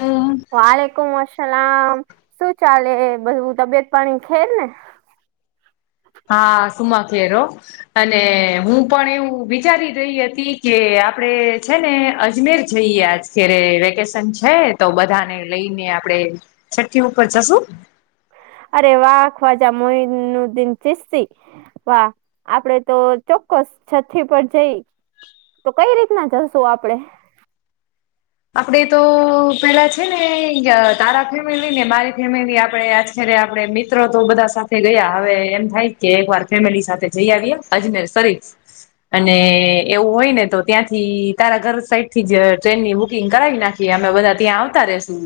હમ. વાલેકુમ સલામ શું ચાલે બધું તબિયત પાણી ખેર ને? હા, સુમા ખેર હો અને હું પણ એવું વિચારી રહી હતી કે આપણે છે ને અજમેર જઈએ. આજ અત્યારે વેકેશન છે તો બધાને લઈને આપણે છઠ્ઠી ઉપર જશું અરે વાહ ખવાજા મોઈનુ દિન ચીસદી વાહ આપડે તો ચોક્કસ છઠી પર જઈ તો કઈ રીતના જશું આપણે આપણેે તો પેલા છે ને તારા ફેમિલી ને બારી ફેમિલી આપણે આચર આપડે મિત્ર તો બધા સાથે ગયા હવે એમ થાય કે એક વાર ફેમિલી સાથે જઈ આવીયે અજમેર સરીફ અને એવું હોય ને તો ત્યાંથી તારા ઘર સાઈડ થી જ ટ્રેનની બુક બુકિંગ કરાવી નાખીએ અમે બધા ત્યાં આવતા રહિશું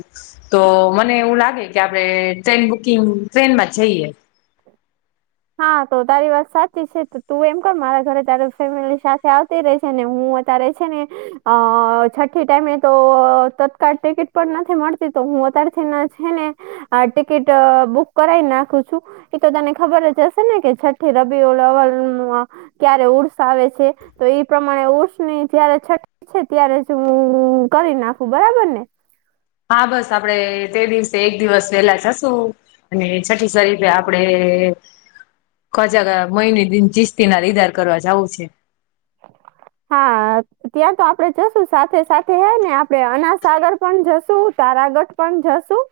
તો મને એવું લાગે કે આપડે ટ્રેન બુકિંગ ટ્રેનમાં જ જઈએ હા તો તારી વાત સાચી છે તો તું એમ કર મારા ઘરે તાર ફેમિલી સાથે આવતી રહેજે હું ત્યારે છે ને અ છઠ્ઠી ટાઈમે તો તત્કાળ ટિકિટ પણ નથી મળતી તો હું અત્યારથી ના છે ને આ ટિકિટ બુક કરાઈ નાખું છું એ તો તને ખબર જ જસે ને કે છઠી રબી ઓ લવલ ક્યારે ઉર્ષ આવે છે તો એ પ્રમાણે ઉર્ષની જયારે છઠ છે ત્યારે જ હું કરી નાખું બરાબર ને હા બસ આપડે તે દિવસે એક દિવસ વેલા જશું અને છઠ્ઠી શરીફે આપડે ખવાજા મોઈનુ દિન ચીસદીના દીદાર કરવા જાવું છે [inaudible] હા ત્યાં તો આપડે જશું સાથે સાથે હ ને આપણે અનાસાગર પણ જશું તારાગઢ પણ જશું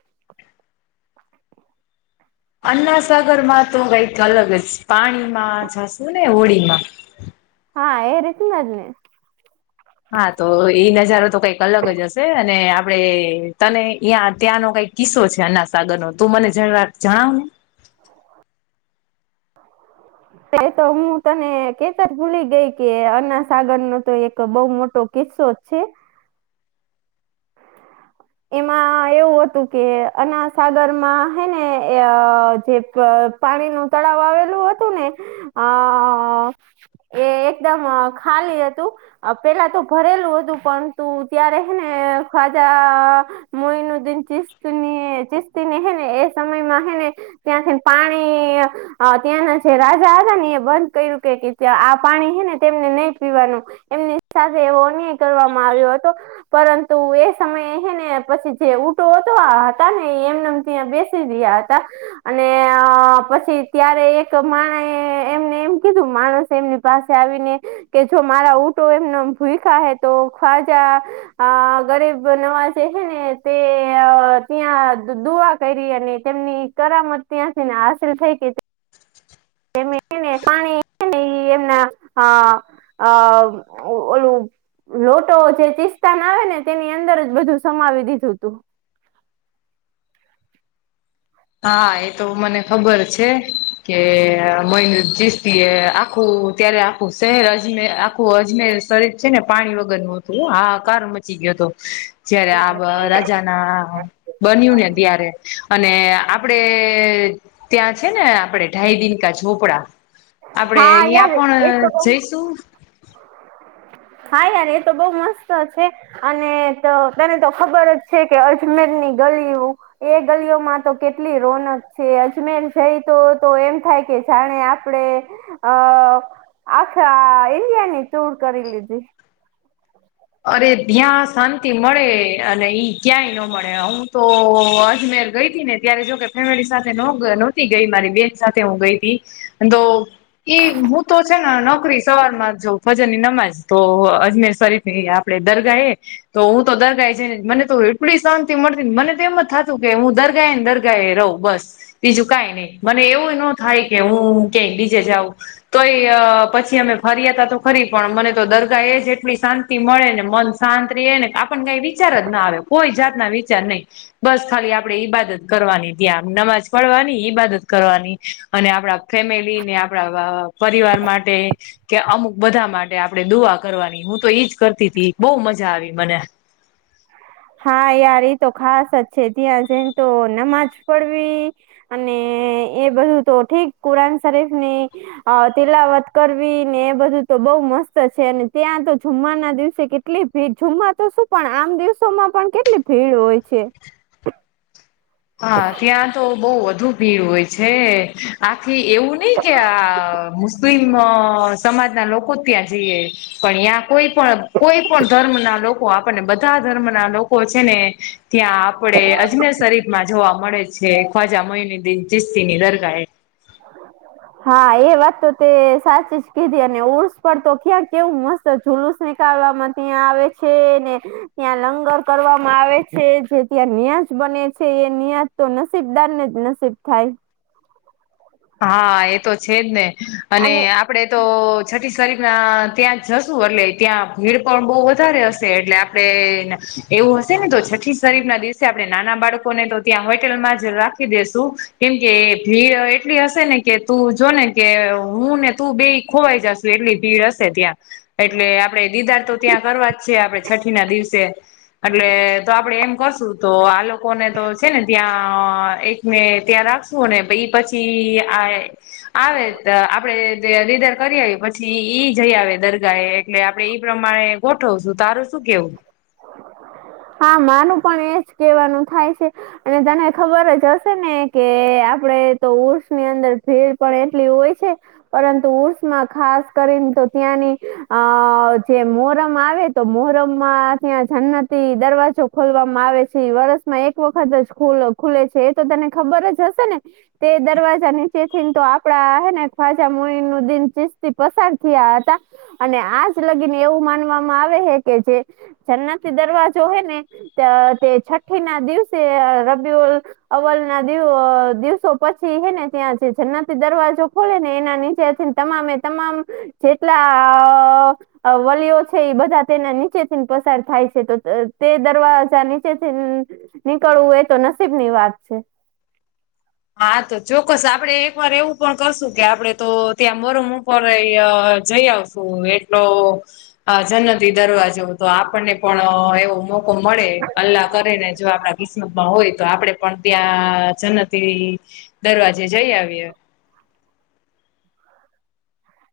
અન્નાસાગર માં તો કઈક અલગ જ પાણીમાં જશું ને હોળીમાં હા એ રીત ના ને. હા તો એ નજારો તો કઈક અલગ જ હશે અને આપડે તને અ્યાં ત્યાંનો કઈક કિસ્સો છે અન્નાસાગર નો તું મને જરાક જણાવ ને. ત્યાં તો હું તને કેતા ભૂલી ગઈ કે અન્નાસાગર નો તો એક બઉ મોટો કિસ્સો છે. એમાં એવું હતું કે અન્નાસાગર માં હે ને અ જે. પાણી નું તળાવ આવેલું હતું ને આ. એ એકદમ ખાલી હતું. અ પેલા તો ભરેલું હતું પરંતુ ત્યારે હેને ખાવ્જા અ મોયુનુ દિન ચીસ્તી ની ચીસ્તીને હેને એ સમય માં હેને. ત્યાંથી પાણી હા ત્યાંના જે રાજા હતા ને એ બંધ કર્યું કે આ પાણી હે ને તેમને નહી પીવાનું એમની સાથે એવો અન્યાય કરવામાં આવ્યો હતો પરંતુ એ સમયે હેને પછી જે ઊટો તો હતા ને એ એમનેમ ત્યાં બેસી રહ્યા હતા. અને અ પછી ત્યારે એક માણાએ એમને એમ કીધું માણસ એમની પાસે આવીને કે જો મારા ઉઊંટો એમના ભૂખાયા હે તો ખ્વાજા. અ ગરીબ નવાજ તે હેને તે અ ત્યાં દુઆ કરી અને તેમની કરામત ત્યાંથી ને હાસિલ થઈ કે. એને [inaudible] પાણીને એમના આ ઓલુ. લોટો જે ચિસ્તાન આવે ને તેની અંદર જ બધું સમાવી દીધું તું. હા એ તો મને ખબર છે કે મન જીસ્તી એ આખું ત્યારે આખું શહેર અજમે આખું અજમેર શરીર છે ને પાણી વગર નું હતું આ કાર મચી ગયો હતો. જયારે આ રાજા ના બન્યું ને ત્યારે અને આપડે ત્યાં છે ને આપડે ઢાઈ દિનકા ઝોપડા આપડે હા અહિયાં યાર એ તો પણ બહુ જઈશું હા યાર એ તો બહુ મસ્ત છે. અને તો તને તો ખબર જ છે કે અજમેરની ગલીઓ એ ગલીઓમાં તો કેટલી રોનક છે અજમેર જઈ તો તો એમ થાય કે જાણે આપ આપણે અ આખા ઇન્ડિયાની ટુર કરી લીધી. અરે ધ્યાં શાંતિ મળે અને ઈ ક્યાંય ન મળે હું તો અજમેર ગઈ હતી ને. ત્યારે જોકે ફેમિલી સાથે નહોતી ગઈ મારી બેન સાથે હું ગઈ હતી તો ઈ હું તો છે ને નોકરી સવારમાં જોઉ ભજન ની નમાજ તો અજમેર શરીફ એ આપડે દર્ગા એ. તો હું તો દરગાએ જઈ ને મને તો એટલી શાંતિ મળતીને મને તો એમ જ થતું કે હું દરગાય એ ને દરગા એ રહું. બસ બીજું કઈ નહી મને એવું ન થાય કે હું કય બીજે જાઉં. તોય પછી અમે ફર્યા હતા તો ફરી પણ મને તો દરગાહ એ જ એટલી શાંતિ તી મળે ને મન શાંત રે ને આપણને કઈ વિચાર જ ના આવે કોઈ જાતના વિચાર નહીં. બસ ખાલી આપડે ઈબાદત કરવાની ત્યા નમાજ પડવાની ઈબાદત કરવાની અને આપણા ફેમિલી ને આપડા અ પરિવાર માટે. કે અમુક બધા માટે આપડે દુઆ કરવાની હું તો ઈજ કરતી તી બહુ મજા આવી મને. હા યાર એ તો ખાસ જ છે ત્યાં જઈ તો નમાજ પડવી. અને એ બધું તો ઠીક કુરાન શરીફ ની. અ તિલાવત કરવી ને એ બધું તો બહુ મસ્ત છે અને ત્યાં તો જુમમાના દિવસે કેટ કેટલી ભીડ જમા તો શું પણ આમ દિવસોમાં પણ કેટલી ભીડ હોય છે. હા ત્યાં તો બહુ વધુ ભીડ હોય છે. આખી એવું નઈ કે આ મુસ્લિમ સમાજના લોકો જ ત્યાં જઈએ. પણ ત્યાં કોઈ પણ કોઈ પણ ધર્મ ના લોકો આપણને બધા ધર્મ ના લોકો છે ને. ત્યાં આપડે અજને શરી માં જોવા મળે છે ખ્વાજા મહયની દિન ચિસ્તીની દરગાએ. હા એ વાત તો તે સાચી જ કીધી અને ઉર્સ પણ તો ક્યાં કેવું મસ્ત જુલુસ નીકળવાવામાં ત્યાં આવે છે ને. ત્યાં લંગર કરવામાં આવે છે જે ત્યાં નિ્યાજ બને છે એ નિ્યાજ તો નસીબદાર ને જ નસીબ થાય. હા એ તો છેજ ને, અને આપણે તો છઠ્ઠી શરીરના ત્યાં જશું એટલે ત્યાં ભીડ પણ બહુ વધારે હશે એટલે આપણે આપણે, એવું હશે ને તો છઠ્ઠી શરીફ ના દિવસે આપણે નાના બાળકોને તો ત્યાં હોટેલમાં જ રાખ દસું, કેમ કે થ્રીટ એટલી હશે ને કે તું જોને કે હું ને તું બે ખોવાઈ જશુ એટલી ભીડ હશે ત્યાં. એટલે આપડણે દીદાર તો ત્યાં કરવા જ છે આપડણે છઠ્ઠી ના દિવસે. એટલે તો આપડે એમ કશું તો આ લોકોને તો છે ને ત્યાં એક ને ત્યાં રાખશું ને પ પછી આ આવે આપડે રીધર કરી આવીએ પછી. પછી ઈ જઈ આવે દરગા એટલે આપડે ઈ પ્રમાણે ગોઠવશું, તારું શું કેવું? હા માર પણ એજ કેવાનું થાય છે. અને તને ખબર જ હશે ને કે આપડે તો ઉર્ષની અંદર ભીડ પણ એટલી હોય છે. પરંતુ ઉર્સમાં ખાસ કરીને તો ત્યાંની, આ જે મોરમ આવે. તો મોહરમમાં ત્યાં જન્નત થી દરવાજો ખોલવામાં આવે છે વરસમાં એક વખત જ ખુલે છે. તો તને ખબર જ હશે ને. તે દરવાજા નીચે થીને તો આપડા હને ખ્વાજા મુ નું દિન ચીસ્તી પસાર થયા હતા. અને આજ લગીને એવું માનવામાં આવે હે કે જે, જન્નતિ દરવાજો હે ને. તે છઠ્ઠી ના દિવસે રબિલ અવલ ના દિવ દિવસો પછી હેને ત્યાં જે જન્નતિ દરવાજો ખોલે ને એના નીચે તમામે તમામ. જેટલા વલીઓ છે એ બધા તેના નીચે થી પસાર થાય છે. તો તે દરવાજા નીચે થી નીકળવું એ તો નસીબ ની વાત છે. હા તો ચોક્કસ આપડે એક વાર એવું પણ કરશું કે આપડે તો ત્યાં મરમ ઉપર જઈ આવશ. એટલો, જનતી દરવાજો તો આપણને પણ એવો મોકો મળે અલ્લાહ કરેને જો આપડા કિસ્મતમાં હોય તો આપડે પણ ત્યાં જનત તે દરવાજે જઈ આવીએ.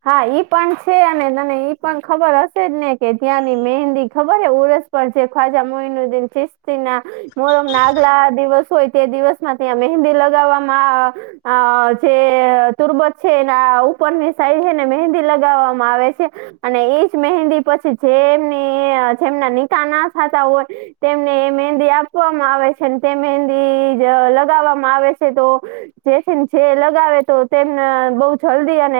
હા ઈ પણ છે અને તને ઈ પણ ખબર હશે જ ને કે ત્યાંની મહેંદી ખબર હ ઉરસ જે ખ્વાજા મઈનુદ્દદીન ચિસ્તિ ના, મોહરમ ના આગલા દિવસ હોય તે દિવસમાં ત્યાં મહેંદી લગાવવામાં અ જે તુરબજ છે એના ઉપરની સાઈડ હે ને મહેંદી લગાવવામાં આવે છે. અને એજ મહેંદી પછી જે એમની જેમના નિકાહ ના થતા હોય. તેમને મહેંદી આપવામાં આવે છે ને તે મહેંદી લગાવવામાં આવે છે તો જેથી જે લગાવે તો તેમને બઉ જલ્દી અને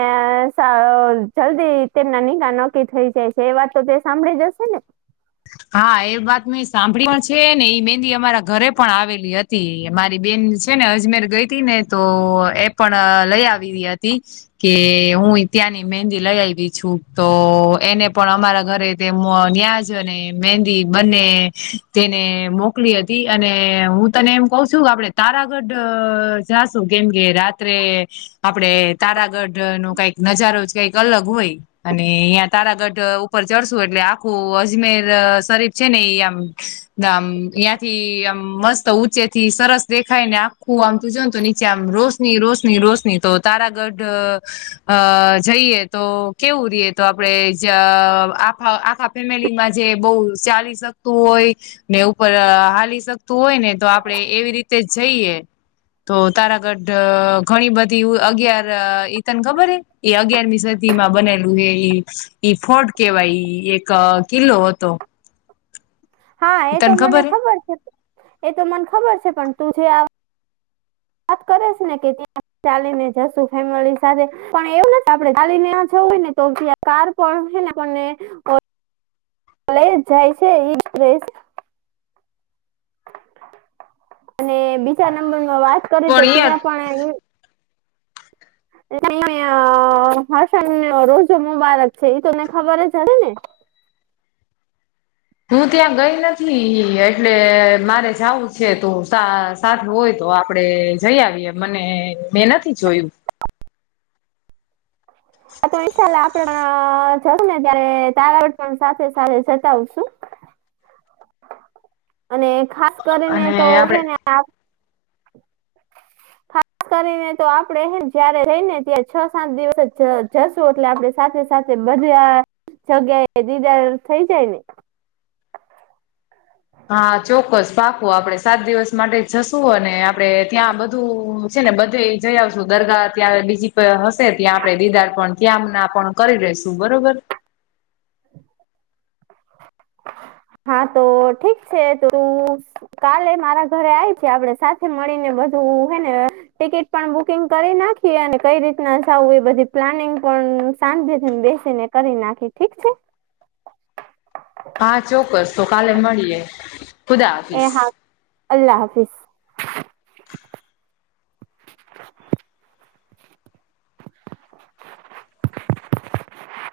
જલ્દી તેમના નિકાહ નક્કી થઈ જાય છે એ વાત તો તે સાંભળી જ હશે ને હા એ વાત મેં સાંભળી પણ છે ને એઈ મેંદી અમારા ઘરે પણ આવેલી હ તી મારી બેન છે ને અજમેર ગઈ હતી ને તો એ પણ લઈ આવેલી હતી. કે હું ત્યાંની મહેંદી લઈ આવી છું તો એને પણ અમારા ઘરે તે ન્યાજ અને મેંહદી બંને તેને મોકલી હતી અને હું તને એમ કહુ છું આપણે તારાગઢ જાશું કેમ કે રાત્રે આપડે તારાગઢ નો કઈક નજારો જ કઈક અલગ હોય. અને અહિયાં તારાગઢ ઉપર ચઢશુ એટલે આખું અજ મેર શરીફ છે ને એ આમ ના આમ યાંથી આમ મસ્ત ઊંચેથી સરસ દેખાય ને આખું આમ તું જો ને તો નીચે આમ રોશ ની રોશની રોશની તો તારાગઢ અ જઈએ તો કેવું રહીએ તો આપડે આ આખા ફેમિલી માં જે બહુ ચાલી શકતું હોય ને ઉપર હાલી શકતું હોય ને તો આપડે એવી રીતે જઈએ. તો તારાગઢ ઘણી બધી અગિયાર ઈ તન ખબર હે એ અગિયારમી સદી માં બનેલું એ ઈ ઈ ફોર્ટ કેવાય એક કિલ્લો હતો. હા એ તો મને ખબર છે એતો મને ખબર છે પણ તું જે આ વાત કરે છે ને કે ત્યાં ચાલીને જશુ ફેમિલી સાથે પણ એવું નથી આપણે ચાલીને જવું હોય ને તો કાર પણ [unintelligible] લઈ જ જાય છે ઈ જ પ્રેસ અને બીજા નંબરમાં વાત કરી તો પણ યાર ત્યાં પણ ઈ [unintelligible] રોજો મુબારક છે એ તને ખબર જ હશે ને હું ત્યાં ગઈ નથી એટલે મારે જાવું છે તો સાથે હોય તો આપડે જઈ આવીએ મને મેં નથી જોયું. આ તો વિશાળ આપણ જશું ને ત્યારે તારગઢ પણ સાથે સાથે જતા આવશું. અને ખાસ કરીને અને તો છે આપડે ને [unintelligible] ખાસ કરીને તો આપડે જયારે રહી ને ત્યાં છ સાત દિવસ જશું એટલે આપડે સાથે સાથે બધા જગ્યાએ દીદાર થઈ જાય ને. હા ચોક્કસ પાકું આપડે સાત દિવસ માટે જ જશું અને આપડે ત્યાં બધું છે ને બધે જઈ આવશું દરગાહ ત્યાં બીજી હશે ત્યાં આપડે દીદાર પણ ત્યાં ના પણ કરી લેશું બરોબર હા તો ઠીક છે તુરું કાલે મારા ઘરે આવીજા આપડે સાથે મળીને બધું હે ને ટિકિટ પણ બુકિંગ કરી નાખીએ અને કઈ રીતના જાવું એ બધી પ્લાનિંગ પણ શાંતિ થી બેસીને કરી નાખી ઠીક છે હા ચોક્કસ તો કાલે મળીએે એ હા અલ્લાહ હાફિસ.